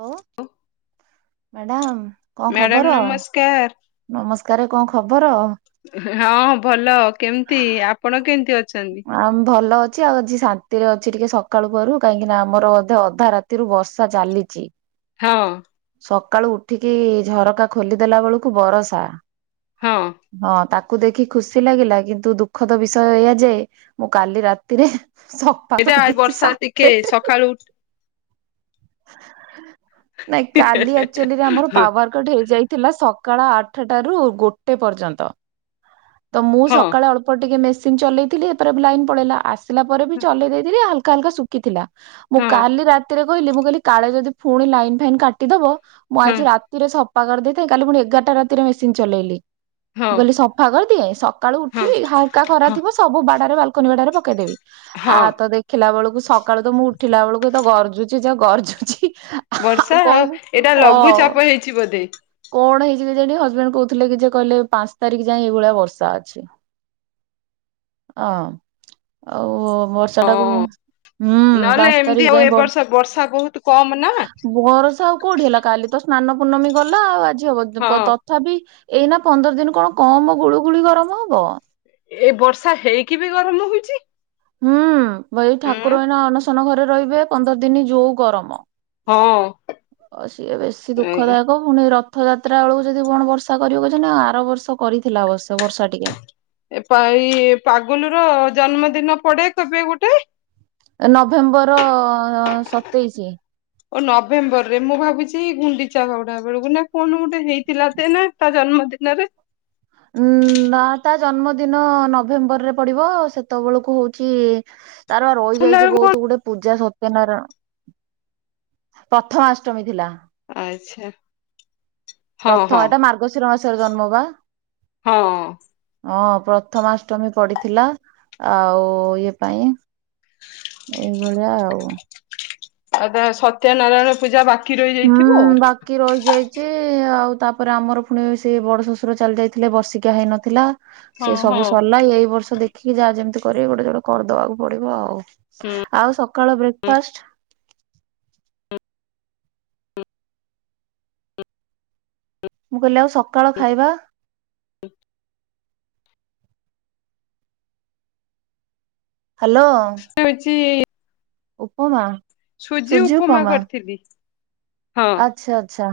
ହ ମ୍ୟାଡାମ। କଣ ଖବର? ମ୍ୟାଡାମ୍ ନମସ୍କାର୍। ନମସ୍କାର କଣ ଖବର? ହଁ ଭଲ। କେମିତି ଆପଣ କେମତି ଅ ଆ ଭଲ ଅ ଛି ଆଉ ଆଜି ଶାନ୍ତିରେ ଅଛି ଟିକେ ସକାଳୁ ପହରୁ। କାହିଁକି ନା ଆମର ଅଧେ ଅଧା ରାତିରୁ ବର୍ଷା ଚାଲିଛି। ହଁ। ସକାଳୁ ଉଠିକି ଝରକା ଖୋଲିଦେଲା ବେଳକୁ ବରସା। ହଁ ହଁ ତା କୁ ଦେଖି ଖୁସି ଲାଗିଲା। କିନ୍ତୁ ଦୁଃଖ ତ ବିଷୟ ଏଇଆ ଯେ ମୁଁ କାଲି ରାତିରେ ସଫା ଏଇଟା କରିଦେଇଛି ବର୍ଷା ସାତ ଟିକେ ପେଟ୍ ସକାଳୁ ଉଠ ନାଇଁ କାଲି ଆକ୍ଚୁଆଲିରେ ଆମର ପାୱାର କଟ ହେଇଯାଇ ଥିଲା ସକାଳ ଆଠଟା ରୁ ଗୋଟେ ପର୍ଯ୍ୟନ୍ତ। ତ ମୁଁ ହଁ ସକାଳେ ଅଳ୍ପ ଟିକେ ମେସିନ୍ ଚଲେଇଥିଲି। ଏପରେ ଲାଇନ୍ ପଳେଇଲା ଆସିଲା ପରେ ବି ଚଲେଇ ଦେଇଥିଲି। ହା ହାଲକା ହାଲକା ଶୁଖିଥିଲା। ମୁଁ ହଁ କାଲି ରାତିରେ କହିଲି ମୁଁ କହିଲି କାଳେ ଯଦି ପୁଣି ଲାଇନ ଫାଇନ୍ କାଟିଦବ ମୁଁ ଆଜି ହଁ ରାତିରେ ସଫା କରିଦେଇଥାଏ। କାଲି ପୁଣି ଏଗାରଟା ରାତିରେ ମେସିନି ଚଲେଇଲି। ମୁଁ ହଁ କହିଲି ସଫା କରିଦିଏ। ସକାଳୁ ହଁ ଉଠିବି ହାଙ୍କକା ଖରା ହଁ ଥିବ ସବୁ ବାଡାରେ ବାଲ କୁଇନ ବାଟାରେ ପକେଇଦେବି। ହଁ ଆଉ ତ ଦେଖିଲା ବେଳକୁ ସକାଳୁ ତ ମୁଁ ଉଠିଲା ବେଳକୁ ତ ଗର୍ଜୁଛି ଯା ଗର୍ଜୁଛି। ବର୍ଷା ଆଉ ଏଇଟା ହ ଲଘୁଚାପ ହେଇଛି ବୋଧେ? କଣ ହେଇଛି କେଜାଣି ହଜବେଣ୍ଡ କହୁଥିଲେ କି ଯେ କହିଲେ ପାଞ୍ଚ ତାରିଖ ଯାଏ ଏଇଭଳିଆ ବର୍ଷା ଅଛି। ହଁ ଆଉ ହଁ ବର୍ଷାଟାକୁ ହୁଁ ନହେଲେ ପାଞ୍ଚ ଏମିତି ତାରିଖ ଆଉ ଯାଏ ଏ ବରଷା ବର୍ଷ ବର୍ଷା ବହୁତ କମ ନା ଆଉ କୋଉଠି ହେଲା କାଲି ତ ସ୍ନାନ ପୂର୍ଣ୍ଣମୀ ଗଲା ଆଉ ଆଜି ହଁ ହବ ତଥାପି ଏଇନା ପନ୍ଦର ଦିନ କଣ କମ ଗୁଳୁ ଗୁଳି ଗରମ ହବ ଏ ବର୍ଷା ହେଇକି ବି ଗରମ ହଉଛି। ହୁଁ ଭାଇ ଠାକୁର ଉଁ ଏଇନା ଅଣସନ ଘରେ ରହିବେ ପନ୍ଦର ଦିନ ଯୋଉ ଗରମ ହଁ ସିଏ ବେଶୀ ଏ ଦୁଃଖଦାୟକ ପୁଣି ରଥ ରଥଯାତ୍ରା ବେଳକୁ ଯଦି କଣ ବର୍ଷା କରିବ କହୁଛ ନା ଆର ବର୍ଷ କରିଥିଲା ଅବଶ୍ୟ ବର୍ଷା ଟିକେ ଏ ଏଇ ପାଗୁଲ ର ଜନ୍ମଦିନ ପଡେ କେବେ ଗୋଟେ ନଭେମ୍ବର ଅ ଅ ସତେଇଶି ଓ ନଭେମ୍ବର ରେ ମୁଁ ଭାବୁଛି ଗୁଣ୍ଡିଚା ବାହୁଡା ବେଳକୁ ନା କଣ ଗୋଟେ ହେଇଥିଲା ତ ନା ତା ଜନ୍ମ [inaudible] ହୁଁ। ନା ତା ଜନ୍ମଦିନ ନଭେମ୍ବରରେ ପଡିବ ସେତେବେଳକୁ ହଉଛି ତାର ହେଲା ରହିଯାଇଛି ବେଳକୁ ବହୁତ ଗୁଡେ ପୂଜା ସତ ପ୍ରଥମାଷ୍ଟମୀ ଥିଲା। କଣ ଆଚ୍ଛା। ହଁ ପ୍ରଥମ ହଁ ଏଟା ମାର୍ଗଶିର ମାସର ଜନ୍ମ ବା ହଁ ହଁ। ପ୍ରଥମାଷ୍ଟମୀ ପଡିଥିଲା, ଆଉ ଇଏ ପାଇଁ ଏଇଭଳିଆ ଆଉ। ଆଉ ତା ସତ୍ୟନାରାୟଣ ପୂଜା ବାକି ହୁଁ ରହିଯାଇଥିବ ବାକି ରହିଯାଇଛି ଆଉ ତାପରେ ଆମର ପୁଣି ସେ ବଡ ଶ୍ୱଶୁର ଚାଲି ଯାଇଥିଲେ ବର୍ଷିକିଆ ହେଇନଥିଲା। ସିଏ ଆଉ ହଁ ସବୁ ହଁ ସରିଲା ଏଇ ବର୍ଷ ଦେଖିକି ଯାହା ଯେମିତି କରି ଗୋଟେ ଜୋଡେ କରିଦବାକୁ ପଡିବ ଆଉ ହୁଁ। ଆଉ ସକାଳ ବ୍ରେକଫାଷ୍ଟ [inaudible] ମୁଁ କହିଲି ଆଉ ସକାଳ ଖାଇବା? ହ୍ୟାଲୋ! ହଉଛି ଉପମା। ସୁଜି ଉପମା କରିଥିଲି। ହଁ ଆଚ୍ଛା ଆଚ୍ଛା।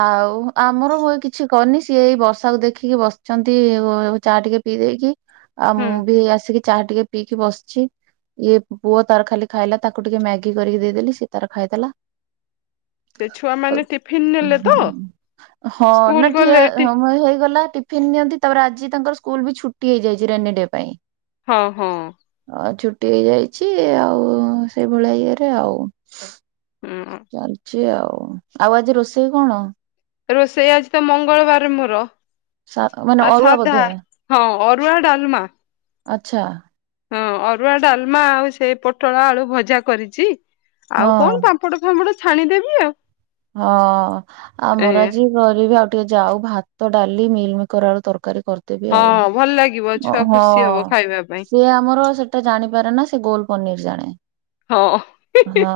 ଆଉ ଆମର ମୁଇ କିଛି କରିନି ସିଏ ଏଇ ବର୍ଷାକୁ ଦେଖିକି ବସିଛନ୍ତି ଉମ ଚା ଟିକେ ପିଇ ଦେଇକି ଆଉ ହୁଁ। ମୁଁ ବି ଆସିକି ଚା ଟିକେ ପିଇକି ବସିଛି। ଇଏ ପୁଅ ତାର ଖାଲି ଖାଇଲା ତାକୁ, ଟିକେ ମ୍ୟାଗି କରିକି ଦେଇଦେଲି ସିଏ ତାର ଖାଇଦେଲା। ସେ ଛୁଆ ମାନେ ଟିଫିନ ନେଲେ ତ ହଁ ସ୍କୁଲ ନା ଠି ଗଲେ ଆ ଏଠି ଆ ହେଇଗଲା। ଟିଫିନ ନିଅନ୍ତି ତାପରେ ଆଜି ତାଙ୍କର ସ୍କୁଲ ବି ଛୁଟି ହେଇଯାଇଛି ରେନି ଡେ ପାଇଁ। ହଁ ହଁ। ଛୁଟି ହେଇଯାଇଛି ଆଉ ସେଇଭଳିଆ ଇଏରେ ଆଉ। ହୁଁ। ଚାଲିଛି ଆଉ ଆଉ ଆଜି ରୋଷେଇ କଣ? ରୋଷେଇ ଆଜି ତ ମଙ୍ଗଳବାର ମୋର ସା ମାନେ ଆ ଅରୁଆ ସାଧା ବୋଧେ ହଁ ଅରୁଆ ଡାଲମା। ଆଚ୍ଛା। ହଁ ଅରୁଆ ଡାଲମା ଆଉ ସେଇ ପୋଟଳ ଆଳୁ ଭଜା କରିଛି। ହଁ। ଆଉ କଣ ପାମ୍ପଡ ଫାମ୍ପଡ ଛାଣିଦେବି ଆଉ। ହଁ ଆଉ ଏ ମୋର ଆଜି ଗରିବି ଆଉ ଟିକେ ଯାଉ ଭାତ, ଡାଲି, ମିଲମିକର ଆଳୁ ତରକାରୀ କରିଦେବି ଆଉ, ହଁ ଭଲ ଲାଗିବ ଛୁଆ ହଁ ଖୁସି ହବ ଖାଇବା ପାଇଁ ସିଏ ଆମର ସେଟା ଜାଣିପାରେନା ଗୋଲ ପନିର ଜାଣେ, ହଁ ହଁ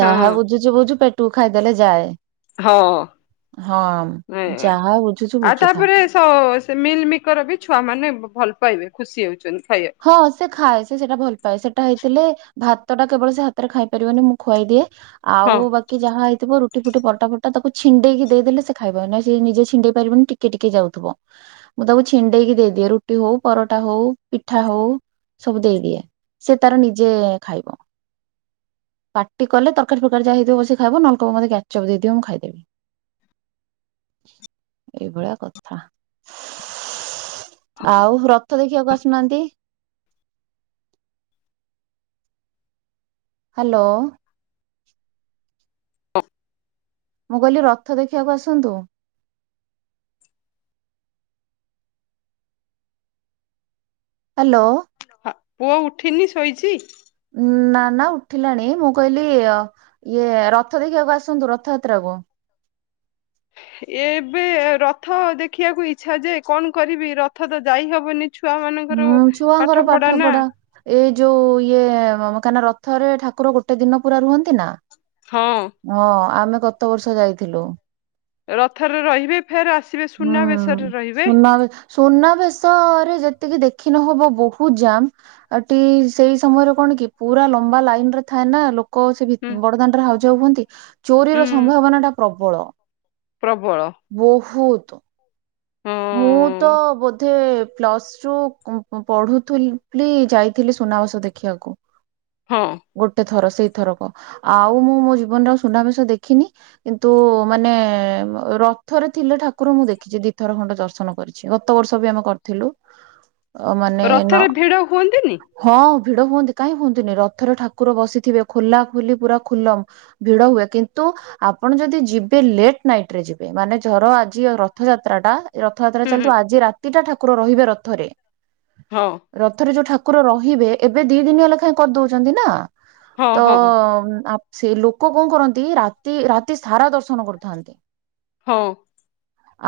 ଯାହା ହଁ ବୁଝୁଛୁବୁଝ ପେ ଟୁ ଖାଇଦେଲେ ଯାଏ। ହଁ ହଁ। ଯାହା ବୁଝୁଛୁ ଆଉ ବୁଝୁଥା। ତାପରେ ସେ ମିଲ୍ ମିକର ବି ଛୁଆ ମାନେ ଭଲ ପାଇବେ ଖୁସି ହେଉଛନ୍ତି। ହଁ ସେ ଖାଏ ସେ ସେଇଟା ଭଲ ପାଏ। ସେଟା ହେଇଥିଲେ ଭାତ ଟା କେବଳ ସେ ହାତରେ ଖାଇ ପାରିବନି ମୁଁ ଖୁଆଇଦିଏ ହଁ ଆଉ ବାକି ଯାହା ହେଇଥିବ ରୁ ରୁଟି ଫୁଟି ପରଟା ଫରଟା ତାକୁ ଛିଣ୍ଡେଇକି ଦେଇଦେଲେ ସେ ଖାଇବିଁ ନହେଲେ ସେ ନିଜେ ଛିଣ୍ଡେଇ ପାରିବନି ଟିକେ ଟିକେ ଯାଉଥିବ ମୁଁ ତାକୁ ଛିଣ୍ଡେଇକି ଦେଇଦିଏ ରୁଟି ହଉ ପରଟା ହଉ ପିଠା ହଉ ସବୁ ଦେଇଦିଏ। ସେ ତାର ନିଜେ ଖାଇବ। ପାଟି କଲେ ତରକାରୀ ଫରକାରୀ ଯାହା ହେଇଥିବ ବସି ଖାଇବ ନହେଲେ କହିବ ମୋତେ କ୍ୟାଚ ଅପ ଦେଇଦିଅ ମୁଁ ଖାଇଦେବି। ଏଇଭଳିଆ କଥା ଆଉ ରଥ ଦେଖିବାକୁ ଆସୁନାହାନ୍ତି। ହାଲୋ। ମୁ କହିଲି ରଥ ଦେଖିବାକୁ ଆସନ୍ତୁ। ହାଲୋ। ପୁଅ ଉଠିନି ଶୋଇଛି? ନା ନା ଉଠିଲାଣି ମୁଁ କହିଲି ଇଏ ରଥ ଦେଖିବାକୁ ଆସନ୍ତୁ ରଥଯାତ୍ରାକୁ ବ ଏବେ ରଥ ଦେଖିବାକୁ ଇଛା ଯେ କଣ କରିବି ରଥ ତ ଯାଇହବନି ହୁଁ ଛୁଆଙ୍କର ପାଠ ନା ପଢା ଏଇ ଯୋଉ ଇଏ କାଇନା ରଥରେ ଠାକୁର ଗୋଟେ ଦିନ ପୁରା ରୁହନ୍ତି ନା ହଁ ହଁ ଆମେ ଗତ ବର୍ଷ ଯାଇଥିଲୁ। ରଥରେ ରହିବେ ଫେର ଆସିବେ ହୁଁ ସୁନାବେଶରେ ରହିବେ ସୁନାବେ ସୁନାବେଶ ରେ ଯେତିକି ଦେ ଦେଖି ନହେବ ବହୁତ ଜାମ ଟି ସେଇ ସମୟରେ କଣ କି ପୁରା ଲମ୍ବା ଲାଇନ ରେ ଥାଏ ନା ଲୋକ ସେ ଭି ହୁଁ ବଡଦାଣ୍ଡରେ ହାଉଜାଉ ହୁଅନ୍ତି ଚୋରିର ହୁଁ ସମ୍ଭାବନା ଟା ପ୍ରବଳ ପ୍ରବଳ ବହୁତ ମୁଁ ତ ହଁ ବୋଧେ ପ୍ଲସ୍ ଟୁ ପ ପ ପଢ଼ୁଥିଲି ଯାଇଥିଲି ସୁନାବେସ ଦେଖିବାକୁ। ହଁ। ଗୋଟେ ଥର ସେଇ ଥରକ ଆଉ ମୁଁ ମୋ ଜୀବନରେ ଆଉ ସୁନାବେଶ ଦେଖିନି କିନ୍ତୁ ମାନେ ରଥରେ ଥିଲେ ଠାକୁର ମୁଁ ଦେଖିଛି ଦି ଥର ଖଣ୍ଡେ ଦର୍ଶନ କରିଛି। ଗତ ବର୍ଷ ବି ଆମେ କରିଥିଲୁ। ଅ ମାନେ ନ ରଥରେ ଭିଡ ହୁଅନ୍ତିନି ହଁ ଭିଡ ହୁଅନ୍ତି କାଇ ହୁଅନ୍ତିନି ରଥରେ ଠାକୁର ବସିଥିବେ ଖୋଲା ଖୋଲି ପୁରା ଖୁଲମ ଭିଡ ହୁଏ କିନ୍ତୁ ବ ଆପଣ ଯଦି ଯିବେ ଲେଟ୍ ନାଇଟରେ ଯିବେ ମାନେ ଧର ଆଜି ରଥଯା ତ୍ରାଟା ରଥଯାତ୍ରା ହୁଁ ହୁଁ ଚାଲିଥିବ ଆଜି ରାତିଟା ଠାକୁର ରହିବେ ରଥରେ। ହଁ ରଥରେ ଯୋଉ ଠାକୁର ରହିବେ ଏବେ ଦି ଦିନିଆ ଲେଖାଏ କରିଦଉଛନ୍ତି ନା ହଁ ତ ହଁ ଆପ ସେ ଲୋକ କଣ କରନ୍ତି ରାତି ରାତି ସାରା ଦର୍ଶନ କରୁଥାନ୍ତି। ହୋଉ।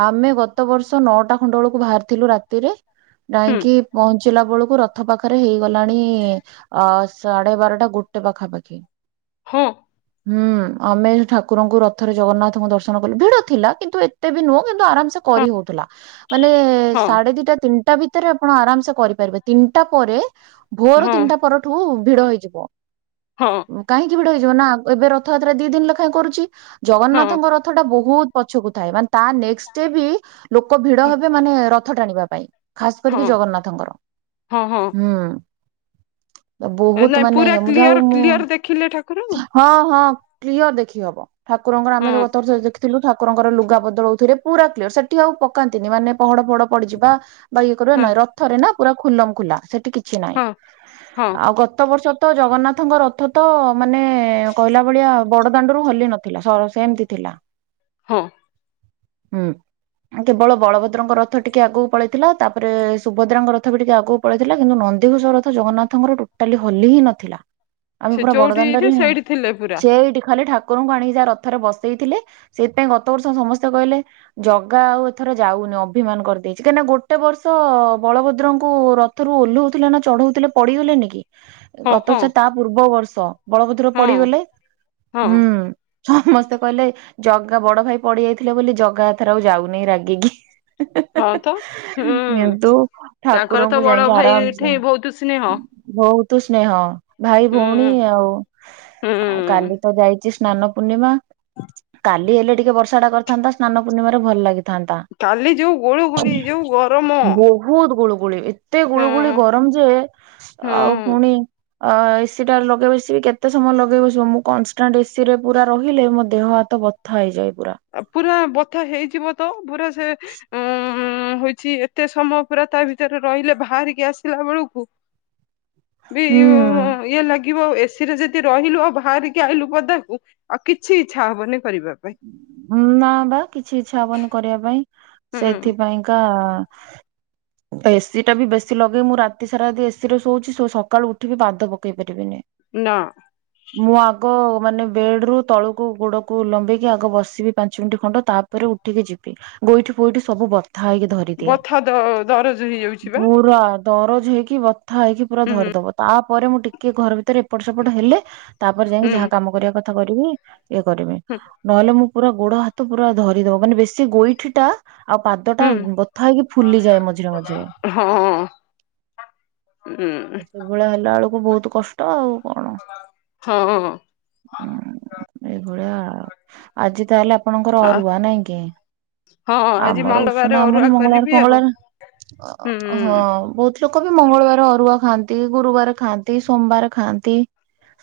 ଆମେ ଗତ ବର୍ଷ ନଅଟା ଖଣ୍ଡ ବେଳକୁ ବାହାରିଥିଲୁ ରାତିରେ ହୁଁ ଯାଇକି ପହ ଞ୍ଚିଲା ବେଳକୁ ରଥ ପାଖରେ ହେଇଗଲାଣି ଅ ସାଢେ ବାରଟା ଗୋଟେ ପାଖାପାଖି ହଁ। ହୁଁ ଆମେ ଠାକୁରଙ୍କୁ ରଥରେ ଜଗନ୍ନାଥଙ୍କୁ ଦର୍ଶନ କଲୁ ଭିଡ ଥିଲା କିନ୍ତୁ ଏତେ ବି ନୁହଁ ଇଏ ତ ଆରାମସେ କରି ହୋଉଥିଲା ମାନେ ହଁ ସାଢ଼େ ଦିଇଟା ତିନ୍ ତିନିଟା ଭିତରେ ଆପଣ ଆରାମସେ କରିପାରିବେ ତିନିଟା ପରେ ହଁ ଭୋର ହଁ ତିନିଟା ପରଠୁ ଭିଡ ହେଇଯିବ ହଁ କାହିଁକି ଭିଡ ହେଇଯିବ ନା ଏବେ ରଥଯାତ୍ରା ଦି ଦିନ ଲେଖାଏଁ କରୁଛି ହଁ ହଁ ଜଗନ୍ନାଥଙ୍କ ରଥ ଟା ବହୁତ ପଛକୁ ଥାଏ ମାନେ ତା ନେକ୍ସ ଡେ ବି ଲୋକ ଭିଡ ହଁ ହେବେ ମାନେ ରଥ ଟାଣିବା ପାଇଁ ଖାସ୍ କରିକି ହଁ ଜଗନ୍ନାଥଙ୍କର ହଁ ହଁ ହୁଁ ବହୁତ ନାଇଁ ମାନେ ପୁରା ମୁଁ ଯାଉ କ୍ଲିଅର ମୁଁ କ୍ଲିଅର ଦେଖିଲେ ଠାକୁରଙ୍କୁ ହଁ ହଁ। କ୍ଲିଅର ଦେଖି ହବ। ଠାକୁରଙ୍କର ଆମେ ହଁ ଗତ ବର୍ଷ ଦେଖିଥିଲୁ ଠାକୁରଙ୍କର ଲୁଗା ବଦଳଉଥିଲେ। ପୁରା କ୍ଲିୟର ସେଠି ଆଉ ପକାନ୍ତିନି। ମାନେ ପହଡ ପହଡ ପଡିଯିବା। ବା ଇଏ କରିବା ହଁ ନାଇଁ ରଥରେ ନା ପୁରା ଖୁଲମ ଖୁଲା ସେଠି କିଛି ନାହିଁ। ହଁ ହଁ ଆଉ ଗତ ବର୍ଷ ତ ଜଗନ୍ନାଥଙ୍କ ରଥ ତ ମାନେ କହିଲା ଭଳିଆ ବଡଦାଣ୍ଡରୁ ହଲି ନଥିଲା। ସ-ସେମିତି ଥିଲା। ଲା। ହଁ। ହୁଁ। କେବଳ ବଳଭଦ୍ରଙ୍କ ରଥ ଟିକେ ଆଗକୁ ପଳେଇଥିଲା। ତାପରେ ସୁଭଦ୍ରାଙ୍କ ରଥ ବି ଟିକେ ଆଗକୁ ପଳେଇଥିଲା। କିନ୍ତୁ ନହ ନନ୍ଦିଘୋସ ରଥ ଜଗନ୍ନାଥଙ୍କର ଟୋଟାଲି ହଲି ହିଁ ନଥିଲା। ଆମେ ସେ ପୁରା ଯୋଉଠି ଥିଲେ ବଡଦାଣ୍ଡରେ ହି ସେଇଠି ଥିଲେ ପୁରା ସେ ଏଇଠି ଖାଲି ଠାକ କୁରଙ୍କୁ ଆଣିକି ଯାହା ରଥରେ ବସେଇଥିଲେ। ସେଇଥିପାଇଁ ଗତବର୍ଷ ସମସ୍ତେ କହିଲେ ଜଗା ଆଉ ଏଥର ଯାଉନି। ଅଭିମାନ କରିଦେଇଛି। କାହିଁକିନା ଗୋଟେ ବର୍ଷ ବଳଭଦ୍ରଙ୍କୁ ଥରୁ ଓହ୍ଲଉଥିଲେ ନା ଚଢଉଥିଲେ ପଡିଗଲେନି କି? ହଁ ହଁ ଗତବର୍ଷ ତା ପୂର୍ବ ବର୍ଷ ବଳଭଦର ହଁ ପଡିଗଲେ। ହଁ ସମସ୍ତେ କହିଲେ ଜଗା ବଡ ଭାଇ ପଡି ଯାଇଥିଲେ ବୋଲି ଜଗା ଏଥର ଆଉ ଯାଉନେଇ ରାଗିକି। ହଁ ତ ହୁଁ କିନ୍ତୁ ତାଙ୍କର ତ ଠାକୁରଙ୍କୁ ବଡ ଯାଇକି ଭାଇ ଆରାମ୍ସେ ଠେଇଁ ବହୁତ ସ୍ନେହ ବହୁତ ତୁ ସ୍ନେହ ଭାଇ ଭଉଣୀ ହୁଁ ଆଉ କାଲି ତ ଯାଇଛି ସ୍ନାନ ପୂର୍ଣ୍ଣିମା। ହ। କାଲି ହେଲେ ଟିକେ ବର୍ଷା ଟା କରିଥାନ୍ତା। ସ୍ନାନ ପୂର୍ଣିମାରେ ଭଲ ଲାଗି ଥାନ୍ତା କାଲି ଯୋଉ ଗୋଳୁ ଗୋଳି ଯୋଉ ଗରମ ବହୁତ୍ ଗୁଳୁ ଗୁଳି ଏତେ ଗୁଳୁ ଗୁଳି ହୁଁ ଗରମ ଯେ ଆଉ ହୁଁ ପୁଣି ଅ ଏସି ଟା ଲଗେଇ ବସିିବ କେତେ ସମୟ ଲଗେଇ ବସିବ। ମୁଁ କନଷ୍ଟାଣ୍ଟ ଏସି ରେ ପୁରା ରହିଲେ ମୋ ଦେହ ହାତ ବଥା ହେଇଯାଇ ପୁରା ବଥା ହେଇଯିବ ତ ପୁରା ସେ ଉ ଉଁ ହେଇଛି ଏତେ ସମୟ ପୁରା ତା ଭିତରେ ରହିଲେ। ବାହାରିକି ଆସିଲା ବେଳକୁ ବି ହୁଁ ଇଏ ଲା ଗିବ ଏସି ରେ ଯଦି ରହିଲୁ ଆଉ ବାହାରିକି ଆଣିଲୁ ପଦାକୁ ଆଉ କିଛି ଇଚ୍ଛା ହବନି। କରିବା ପାଇଁ। ନା ବା କିଛି ଇଛା ହବନି କରିବା ପାଇଁ। ହୁଁ ସେଇଥିପାଇଁକା ଏସି ଟା ବି ବେଶୀ ଲଗେଇ ମୁଁ ରାତି ସାରା ଯଦି ଏସିି ରେ ଶୋଉଛି ସକାଳୁ ଉଠିବି ପାଦ ପକେଇ ପାରିବିନି। ନା। ମୁଁ ଆଗ ମାନେ ବେଡ୍ ରୁ ତଳକୁ ଗୋଡକୁ ଲମ୍ବେଇ ଆଗ ବସିବି ପାଞ୍ଚ ମିନିଟ ଖଣ୍ଡେ। ତାପରେ ଉଠିକି ଯିବି। ଗୋଉଠି ପୋଇଠି ସବୁ ବତ୍ ଥା ହେଇକି ଧରିଦିଏ ବଥା ଦ ଦରଜ ହେଇଯାଉଛି ବା ପୁରା। ଦରଜ ହେଇକି ବଥା ହେଇକି ପୁରା ହୁଁ ଧରିଦବ। ତାପରେ ମୁଁ ଟିକେ ଘର ଭିତରେ ଏପଟ ସେପଟ ହେଲେ ତାପରେ ଯାଇକି ଯାହା କାମ କରିବା କଥା କରିବି। ଇଏ କରିବି। ହୁଁ। ନହେଲେ ମୁଁ ପୁରା ଗୋଡ ହାତ ପୁରା ଧରିଦବ। ମାନେ ବେଶୀ ଗୋଇଠି ଟା ଆଉ ପାଦ ଟା ହୁଁ ବଥା ହେଇକି ଫୁଲିଯାଏ। ମଝିରେ ମଝିରେ। ହଁ ହଁ ହୁଁ ସେଭଳିଆ ହେଲା ବେଳକୁ ବହୁତ କଷ୍ଟ ଆଉ କଣ? ହଁ। ଉଁ ଏଇଭଳିଆ। ଆଜି ତାହେଲେ ଆପଣଙ୍କର ହଁ ଅରୁଆ ନାଇଁ କି? ହଁ ଆଜି ଆମର ମଙ୍ଗଳବାର ଉଷନା ଆମର ଅରୁଆ ମଙ୍ଗଳବାର କରିବି ଆଉ ହୁଁ ଫଙ୍ଗଳବାର। ହଁ ବହୁତ ଲୋକ ବି ମଙ୍ଗଳବାର ଅରୁଆ ଖାଆନ୍ତି। ଗୁରୁବାର ଖାଆନ୍ତି। ସୋମବାର ଖାଆନ୍ତି।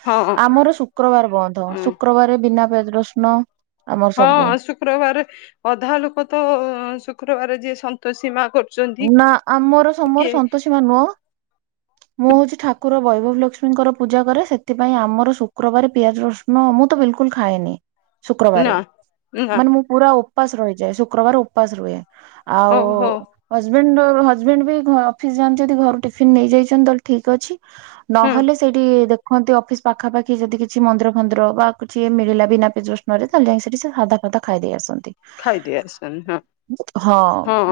ହଁ ଆମର ଶୁକ୍ରବାର ବନ୍ଧ। ଉଁ ଶୁକ୍ରବାର ବିନା ପିଆଜ ରସୁଣ ଆମର ହଁ ସବୁ ଶୁକ୍ରବାର ଅଧା ଲୋକ ତ ଶୁକ୍ରବାର ଯିଏ ସନ୍ତୋଷୀ ମା କରୁ ନା ଆମର ସମ ମର ସନ୍ତୋଷୀ ମା ନୁହଁ। ମୁଁ ହଉଛି ଠାକୁର ବୟ ଭୁ ଲକ୍ଷ୍ମୀଙ୍କର ପୂଜା କରେ ସେଥିପାଇଁ ଆମର ଶୁକ୍ରବାର ପିଆଜ ରସୁଣ ମୁଁ ତ ବିଲକୁଲ ଖାଏନି। ଶୁକ୍ରବାର ନା ନା ମାନେ ମୁଁ ପୁରା ଉପାସ ରହିଯାଏ ଶୁକ୍ରବାର ଉପାସ ରୁହେ। ଆଉ ହଉ ହଉ ହଜବେଣ୍ଡ ହଜବେଣ୍ଡ ବି ଘ ଅଫିସ ଯାଆନ୍ତି ଯଦି ଘରୁ ଟିଫିିନ ନେଇଯାଇଛନ୍ତି ତ ଠିକ୍ ଅଛି। ହୁଁ ନହେଲେ ସେଇଠି ଦେଖ କୁହନ୍ତି ଅଫିସ ପାଖାପାଖି ଯଦି କିଛି ମନ୍ଦିର ଫନ୍ଦିର ବା କିଛିଏ ମିଳିଲା ବିନା ପିଆଜ ରସୁଣ ରେ ତାହେଲେ ଯାଇ ସେଠି ସେ ସାଧା ତ ଖାଇ ଦେଇ ଆସନ୍ତି ଖାଇଦେଇ ଆସନି ହଁ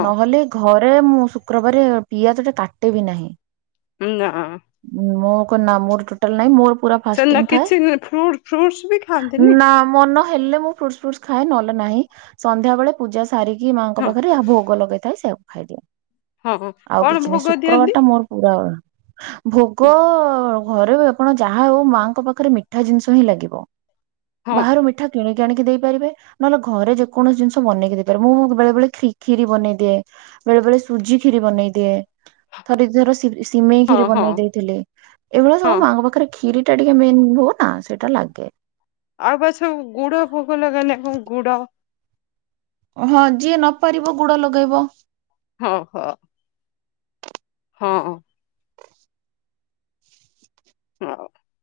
ନହେଲେ ଘରେ ମୁଁ ଶୁକ୍ରବାର ପିଆଜଟେ କାଟେବି ନାହିଁ। [unintelligible] ମୋ ନା ମୋର ଟୋଟାଲ ନାଇଁ ମୋର ପୁରା ଫାଷ୍ଟି ସେଦିନ ଥାଏ। କିଛି ଫ୍ରୁଟ ଫ୍ରୁଟସ ବି ଖାଆନ୍ତିନି ନା ମ ହେଲେ ମୁଁ ଫ୍ରୁଟ୍ସ ଫ୍ରୁଟ୍ସ ଖାଏ ନହେଲେ ନାହିଁ। ସନ୍ଧ୍ୟାବେଳେ ପୂଜା ସ ସାରିକି ମାଆଙ୍କ ହଁ ପାଖରେ ଭୋଗ ଲଗେଇଥାଏ ସେୟକୁ ଖାଇଦିଏ। ହଁ ଆଉ କଣ କିଛି ନାହିଁ ଭୋଗ ଶୁକ୍ରବାର ଦିଅନ୍ତି ଟା ମୋର ପୁରା ଭୋଗ ଅ ଘରେ ଆପଣ ଯାହା ହଉ ମାଙ୍କ ପାଖରେ ମିଠା ଜିନିଷ ହିଁ ଲାଗିବ। ହଁ ବାହାରୁ ମିଠା କିଣିକି ଆଣିକି ଦେଇପାରିବେ ନହେଲେ ଘରେ ଯେକୌଣସି ଜିନିଷ ବେଇକି ଦେଇପାରିବ ମୁଁ ବେଳେବେଳେ ଖ ଖିୀ ବନେଇଦିଏ। ବେଳେ ବେଳେ ସୁଜି ଖିରି ବନେଇ ଦିଏ। ଥରେ ଦିଥର ସିମେଇ ହଁ ଖିରି ହଁ ବନେଇ ଦେଇେଥିଲି। ଏଇଭଳିଆ ହଁ ସବୁ ମାଆଙ୍କ ପାଖରେ ସବୁ ଖିରି ସେଟା ଟିକେ ମେନ୍ ଭୋଗ ନା ସେଇଟା ଲାଗେ। ଆଉ ବା ସବୁ ଗୁଡ ଭୋଗ ଲଗାନ୍ତି କଣ ଗୁଡ ହଁ ଯିଏ ନପାରିବ ଗୁଡ଼ ଲଗେଇବ। ହଁ ହଁ ହଁ [unintelligible]